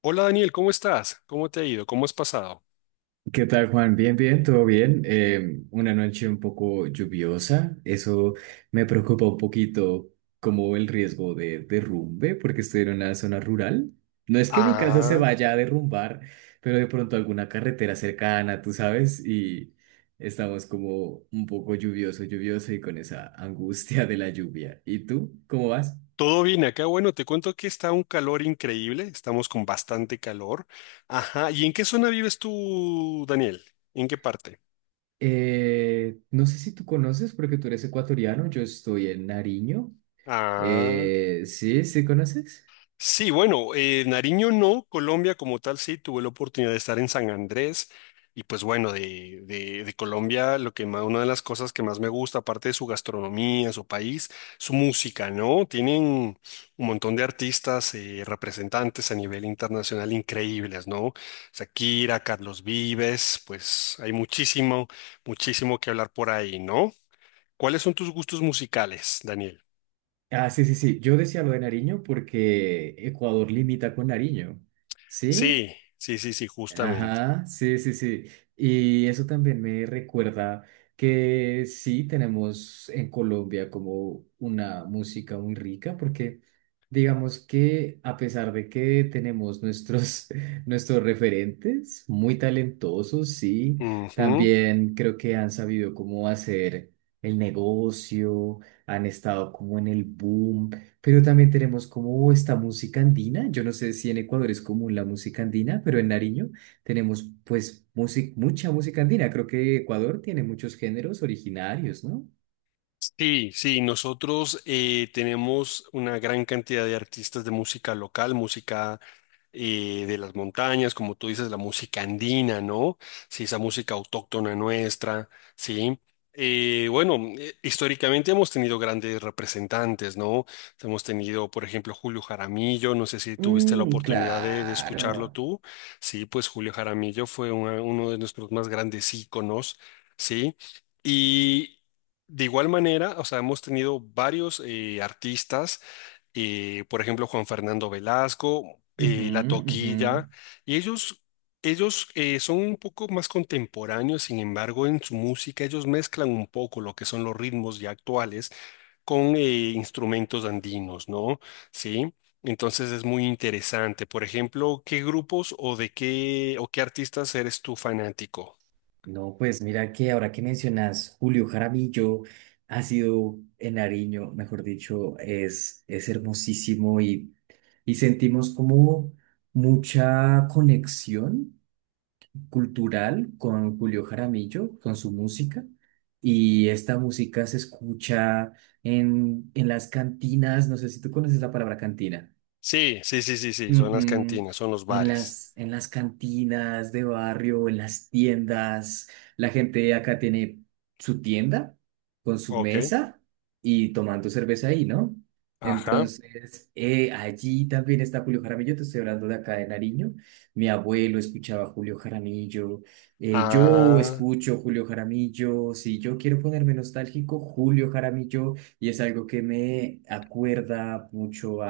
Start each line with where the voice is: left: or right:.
left: Hola Daniel, ¿cómo estás? ¿Cómo te ha ido? ¿Cómo has pasado?
right: ¿Qué tal, Juan? Bien, bien, todo bien. Una noche un poco lluviosa. Eso me preocupa un poquito como el riesgo de derrumbe, porque estoy en una zona rural. No es que mi casa se
left: Ah,
right: vaya a derrumbar, pero de pronto alguna carretera cercana, tú sabes, y estamos como un poco lluvioso, lluvioso y con esa angustia de la lluvia. ¿Y tú? ¿Cómo vas?
left: todo bien acá. Bueno, te cuento que está un calor increíble, estamos con bastante calor. Ajá, ¿y en qué zona vives tú, Daniel? ¿En qué parte?
right: No sé si tú conoces, porque tú eres ecuatoriano, yo estoy en Nariño.
left: Ah.
right: Sí, sí, ¿conoces?
left: Sí, bueno, Nariño no, Colombia como tal sí, tuve la oportunidad de estar en San Andrés y pues bueno, de Colombia lo que más, una de las cosas que más me gusta, aparte de su gastronomía, su país, su música, ¿no? Tienen un montón de artistas, representantes a nivel internacional increíbles, ¿no? Shakira, Carlos Vives, pues hay muchísimo, muchísimo que hablar por ahí, ¿no? ¿Cuáles son tus gustos musicales, Daniel?
right: Ah, sí, sí, sí. Yo decía lo de Nariño porque Ecuador limita con Nariño. ¿Sí?
left: Sí, sí, sí, sí, justamente.
right: Ajá, sí, sí, sí. Y eso también me recuerda que sí tenemos en Colombia como una música muy rica, porque digamos que a pesar de que tenemos nuestros, nuestros referentes muy talentosos, sí,
left: Ujú.
right: también creo que han sabido cómo hacer el negocio, han estado como en el boom, pero también tenemos como esta música andina. Yo no sé si en Ecuador es común la música andina, pero en Nariño. Tenemos pues música, mucha música andina. Creo que Ecuador tiene muchos géneros originarios, ¿no?
left: Sí, sí, nosotros tenemos una gran cantidad de artistas de música local, música de las montañas, como tú dices, la música andina, ¿no? Sí, esa música autóctona nuestra, sí. Bueno, históricamente hemos tenido grandes representantes, ¿no? Hemos tenido, por ejemplo, Julio Jaramillo, no sé si tuviste la
right: Mm,
left: oportunidad de escucharlo
right: claro.
left: tú, sí, pues Julio Jaramillo fue uno de nuestros más grandes íconos, ¿sí? De igual manera, o sea, hemos tenido varios artistas, por ejemplo, Juan Fernando Velasco,
right: Ujú,
left: La
right: ujú.
left: Toquilla, y ellos son un poco más contemporáneos, sin embargo, en su música ellos mezclan un poco lo que son los ritmos ya actuales con instrumentos andinos, ¿no? Sí. Entonces es muy interesante. Por ejemplo, ¿qué grupos o de qué o qué artistas eres tú fanático?
right: No, pues mira que ahora que mencionas Julio Jaramillo, ha sido en Nariño, mejor dicho, es hermosísimo y sentimos como mucha conexión cultural con Julio Jaramillo, con su música, y esta música se escucha en las cantinas, no sé si tú conoces la palabra cantina.
left: Sí, sí, sí, sí, sí, son las
right: Ujú.
left: cantinas, son los
right: En
left: bares.
right: las, en las cantinas de barrio, en las tiendas, la gente acá tiene su tienda con su
left: Ok,
right: mesa y tomando cerveza ahí, ¿no?
left: ajá.
right: Entonces, allí también está Julio Jaramillo, te estoy hablando de acá de Nariño. Mi abuelo escuchaba Julio Jaramillo, yo
left: Ah,
right: escucho Julio Jaramillo, si yo quiero ponerme nostálgico, Julio Jaramillo, y es algo que me acuerda mucho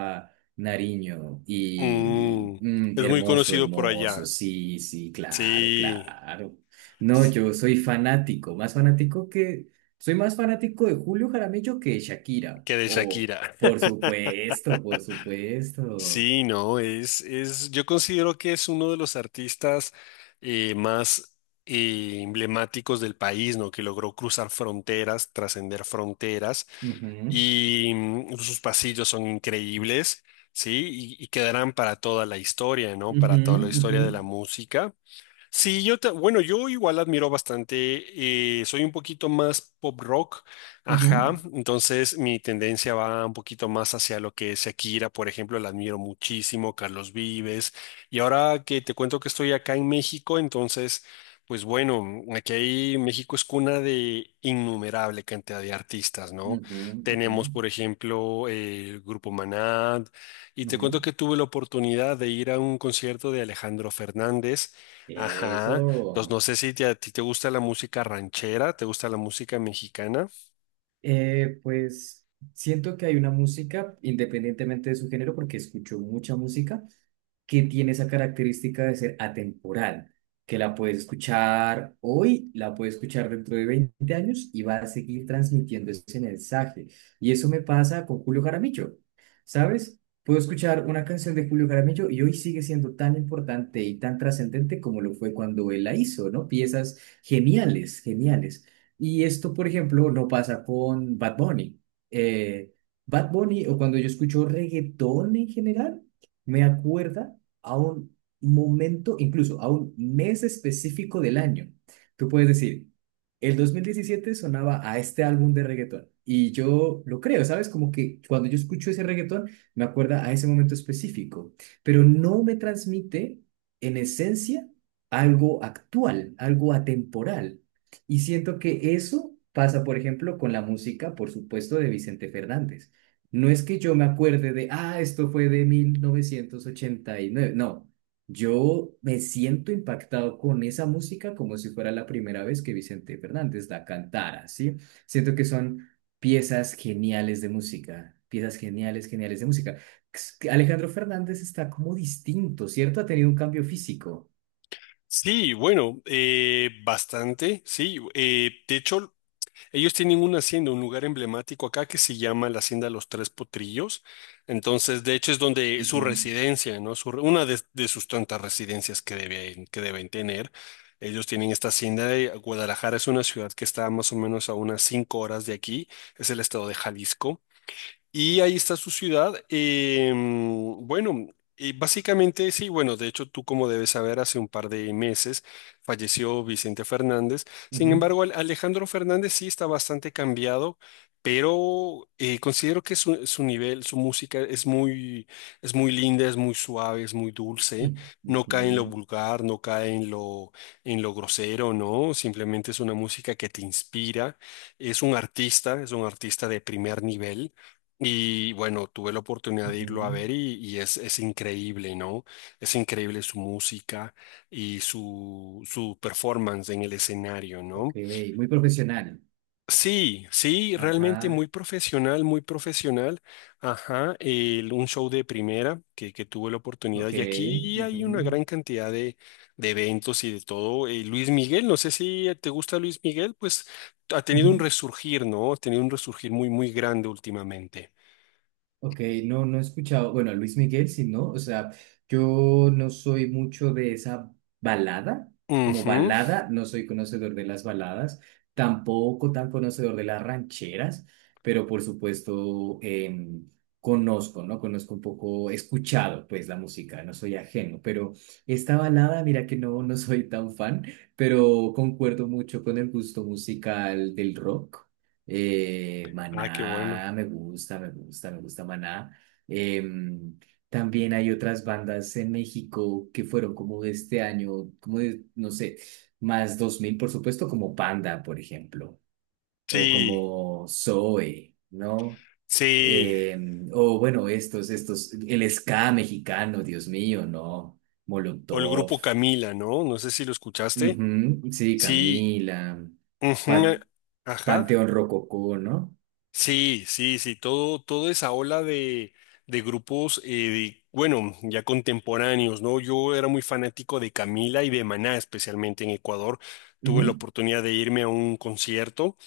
right: Nariño y
left: mm,
right: mm,
left: es muy
right: hermoso,
left: conocido por
right: hermoso,
left: allá.
right: sí, sí, claro,
left: Sí,
right: claro. No,
left: s-
right: yo soy fanático, soy más fanático de Julio Jaramillo que de Shakira.
left: que de
right: O,
left: Shakira.
right: por supuesto, por supuesto.
left: Sí, no, es, yo considero que es uno de los artistas más emblemáticos del país, ¿no? Que logró cruzar fronteras, trascender fronteras
right: Ujú,
left: y mm, sus pasillos son increíbles, ¿sí? Y quedarán para toda la historia, ¿no?
right: ujú,
left: Para toda la
right: ujú,
left: historia de la música. Sí, yo bueno, yo igual admiro bastante, soy un poquito más pop rock, ajá,
right: ujú,
left: entonces mi tendencia va un poquito más hacia lo que es Shakira, por ejemplo, la admiro muchísimo, Carlos Vives, y ahora que te cuento que estoy acá en México, entonces, pues bueno, México es cuna de innumerable cantidad de artistas, ¿no?
right: ujú, ujú,
left: Tenemos, por ejemplo, el Grupo Maná, y te
right: ujú.
left: cuento que tuve la oportunidad de ir a un concierto de Alejandro Fernández. Ajá. Entonces,
right: Eso.
left: no sé si te- a ti te gusta la música ranchera, te gusta la música mexicana.
right: Pues siento que hay una música, independientemente de su género, porque escucho mucha música que tiene esa característica de ser atemporal, que la puedes escuchar hoy, la puedes escuchar dentro de 20 años y va a seguir transmitiendo ese mensaje. Y eso me pasa con Julio Jaramillo, ¿sabes? Puedo escuchar una canción de Julio Jaramillo y hoy sigue siendo tan importante y tan trascendente como lo fue cuando él la hizo, ¿no? Piezas geniales, geniales. Y esto, por ejemplo, no pasa con Bad Bunny. Eh, Bad Bunny, o cuando yo escucho reggaetón en general, me acuerda a un momento, incluso a un mes específico del año. Tú puedes decir, el 2017 sonaba a este álbum de reggaetón. Y yo lo creo, ¿sabes? Como que cuando yo escucho ese reggaetón, me acuerda a ese momento específico, pero no me transmite en esencia algo actual, algo atemporal. Y siento que eso pasa, por ejemplo, con la música, por supuesto, de Vicente Fernández. No es que yo me acuerde de, ah, esto fue de 1989. No, yo me siento impactado con esa música como si fuera la primera vez que Vicente Fernández la cantara, ¿sí? Siento que son piezas geniales de música, piezas geniales, geniales de música. Alejandro Fernández está como distinto, ¿cierto? Ha tenido un cambio físico.
left: Sí, bueno, bastante, sí. De hecho, ellos tienen una hacienda, un lugar emblemático acá que se llama la Hacienda Los Tres Potrillos. Entonces, de hecho, es donde es su
right: Ujú,
left: residencia, ¿no? Una de sus tantas residencias que que deben tener. Ellos tienen esta hacienda de Guadalajara, es una ciudad que está más o menos a unas cinco horas de aquí, es el estado de Jalisco. Y ahí está su ciudad. Em, bueno, básicamente sí, bueno, de hecho tú como debes saber, hace un par de meses falleció Vicente Fernández. Sin
right: ujú,
left: embargo, Alejandro Fernández sí está bastante cambiado, pero considero que su nivel, su música es muy linda, es muy suave, es muy dulce.
right: mm,
left: No cae en lo
right: ujú,
left: vulgar, no cae en lo grosero, ¿no? Simplemente es una música que te inspira. Es un artista de primer nivel. Y bueno, tuve la oportunidad de irlo a
right: ujú.
left: ver y es increíble, ¿no? Es increíble su música y su performance en el escenario,
right: Ok,
left: ¿no?
right: muy profesional.
left: Sí, sí, realmente
right: Ajá,
left: muy profesional, muy profesional. Ajá, un show de primera que tuve la oportunidad
right: ok.
left: y aquí hay una
right: Ujú,
left: gran cantidad de eventos y de todo. Luis Miguel, no sé si te gusta Luis Miguel, pues ha tenido un
right: ujú.
left: resurgir, ¿no? Ha tenido un resurgir muy, muy grande últimamente.
right: Ok, no, no he escuchado, bueno, a Luis Miguel, sí, ¿no? O sea, yo no soy mucho de esa balada, como
left: Ujú.
right: balada, no soy conocedor de las baladas, tampoco tan conocedor de las rancheras, pero por supuesto conozco, ¿no? Conozco un poco, he escuchado pues la música, no soy ajeno, pero esta balada, mira que no, no soy tan fan, pero concuerdo mucho con el gusto musical del rock.
left: Ah, qué bueno.
right: Maná, me gusta, me gusta, me gusta Maná. Em, También hay otras bandas en México que fueron como de este año, como de, no sé, más 2000, por supuesto, como Panda, por ejemplo, o
left: Sí,
right: como Zoe, ¿no?
left: sí.
right: O bueno, estos, el ska mexicano, Dios mío, ¿no?
left: O el
right: Molotov,
left: grupo Camila, ¿no? No sé si lo escuchaste.
right: ujú, sí,
left: Sí.
right: Camila,
left: Ujú.
right: Pa-
left: Ajá.
right: Panteón Rococó, ¿no?
left: Sí, sí, sí. Todo, toda esa ola de grupos, bueno, ya contemporáneos, ¿no? Yo era muy fanático de Camila y de Maná, especialmente en Ecuador. Tuve la
right: Ujú.
left: oportunidad de irme a un concierto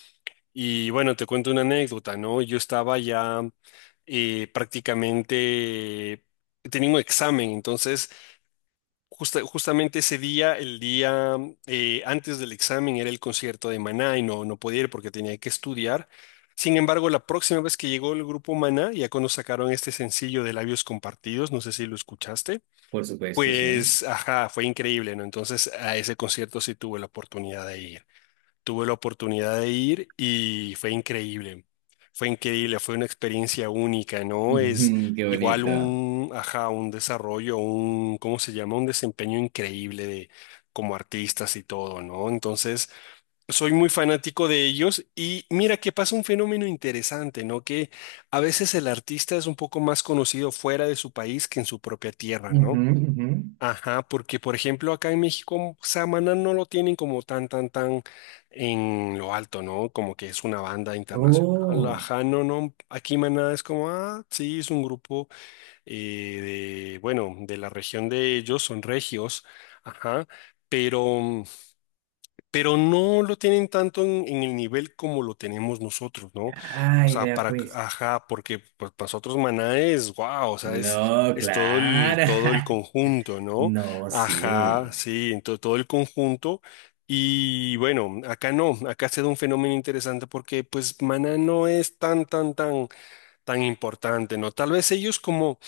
left: y bueno, te cuento una anécdota, ¿no? Yo estaba ya prácticamente, tenía un examen, entonces... justamente ese día, el día antes del examen, era el concierto de Maná y no, no podía ir porque tenía que estudiar. Sin embargo, la próxima vez que llegó el grupo Maná, ya cuando sacaron este sencillo de Labios Compartidos, no sé si lo escuchaste,
right: Por supuesto, sí.
left: pues, ajá, fue increíble, ¿no? Entonces, a ese concierto sí tuve la oportunidad de ir. Tuve la oportunidad de ir y fue increíble. Fue increíble, fue una experiencia única, ¿no? Es
right: Ujú, qué
left: igual
right: bonito.
left: un, ajá, un desarrollo, un, ¿cómo se llama? Un desempeño increíble de como artistas y todo, ¿no? Entonces, soy muy fanático de ellos y mira que pasa un fenómeno interesante, ¿no? Que a veces el artista es un poco más conocido fuera de su país que en su propia tierra,
right: Ujú,
left: ¿no?
right: ujú.
left: Ajá, porque por ejemplo acá en México Samaná no lo tienen como tan, tan, tan en lo alto, ¿no? Como que es una banda internacional.
right: Oh,
left: Ajá, no, no. Aquí Maná es como, ah, sí, es un grupo eh, de, bueno, de la región de ellos, son regios, ajá, pero no lo tienen tanto en el nivel como lo tenemos nosotros, ¿no? O
right: ay,
left: sea,
right: vea
left: para,
right: pues.
left: ajá, porque pues, para nosotros Maná es, wow, o sea,
right: No,
left: es
right: claro.
left: todo el conjunto, ¿no?
right: No,
left: Ajá,
right: sí.
left: sí, entonces todo el conjunto. Y bueno, acá no, acá se da un fenómeno interesante porque pues Maná no es tan, tan, tan, tan importante, ¿no? Tal vez ellos como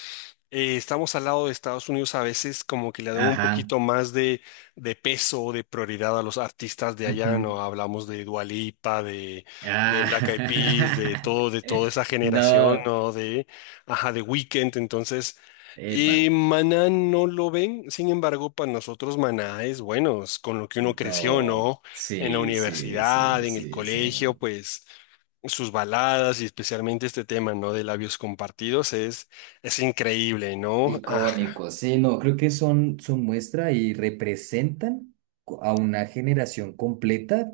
left: estamos al lado de Estados Unidos a veces como que le dan un
right: Ajá.
left: poquito más de peso o de prioridad a los artistas de allá,
right: Ujú.
left: ¿no? Hablamos de Dua Lipa, de Black Eyed Peas, de
right: Ah.
left: todo, de toda esa generación,
right: No.
left: ¿no? De, ajá, de Weekend, entonces...
right: Epa.
left: Y Maná no lo ven, sin embargo, para nosotros Maná es bueno, es con lo que uno creció,
right: No.
left: ¿no? En la
right: Sí, sí,
left: universidad,
right: sí,
left: en el
right: sí,
left: colegio,
right: sí.
left: pues sus baladas y especialmente este tema, ¿no? De labios compartidos es increíble, ¿no? Ajá.
right: Icónico, sí, no, creo que son, son muestra y representan co- a una generación completa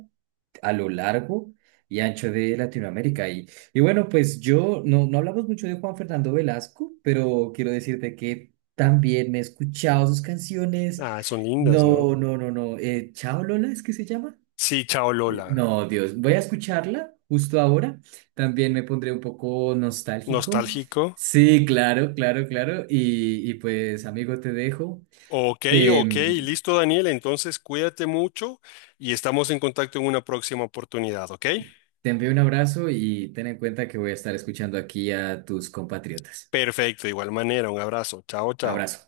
right: a lo largo y ancho de Latinoamérica. Y bueno, pues yo no, no hablamos mucho de Juan Fernando Velasco, pero quiero decirte que también he escuchado sus canciones.
left: Ah, son lindas, ¿no?
right: No, no, no, no. Chao Lola, ¿es que se llama?
left: Sí, chao Lola.
right: No, Dios, voy a escucharla justo ahora. También me pondré un poco nostálgico.
left: Nostálgico.
right: Sí, claro, claro, claro. Y pues, amigo, te dejo.
left: Ok,
right: Te,
left: ok,
right: mm,
left: listo Daniel, entonces cuídate mucho y estamos en contacto en una próxima oportunidad, ¿ok?
right: te envío un abrazo y ten en cuenta que voy a estar escuchando aquí a tus compatriotas.
left: Perfecto, de igual manera, un abrazo. Chao, chao.
right: Abrazo.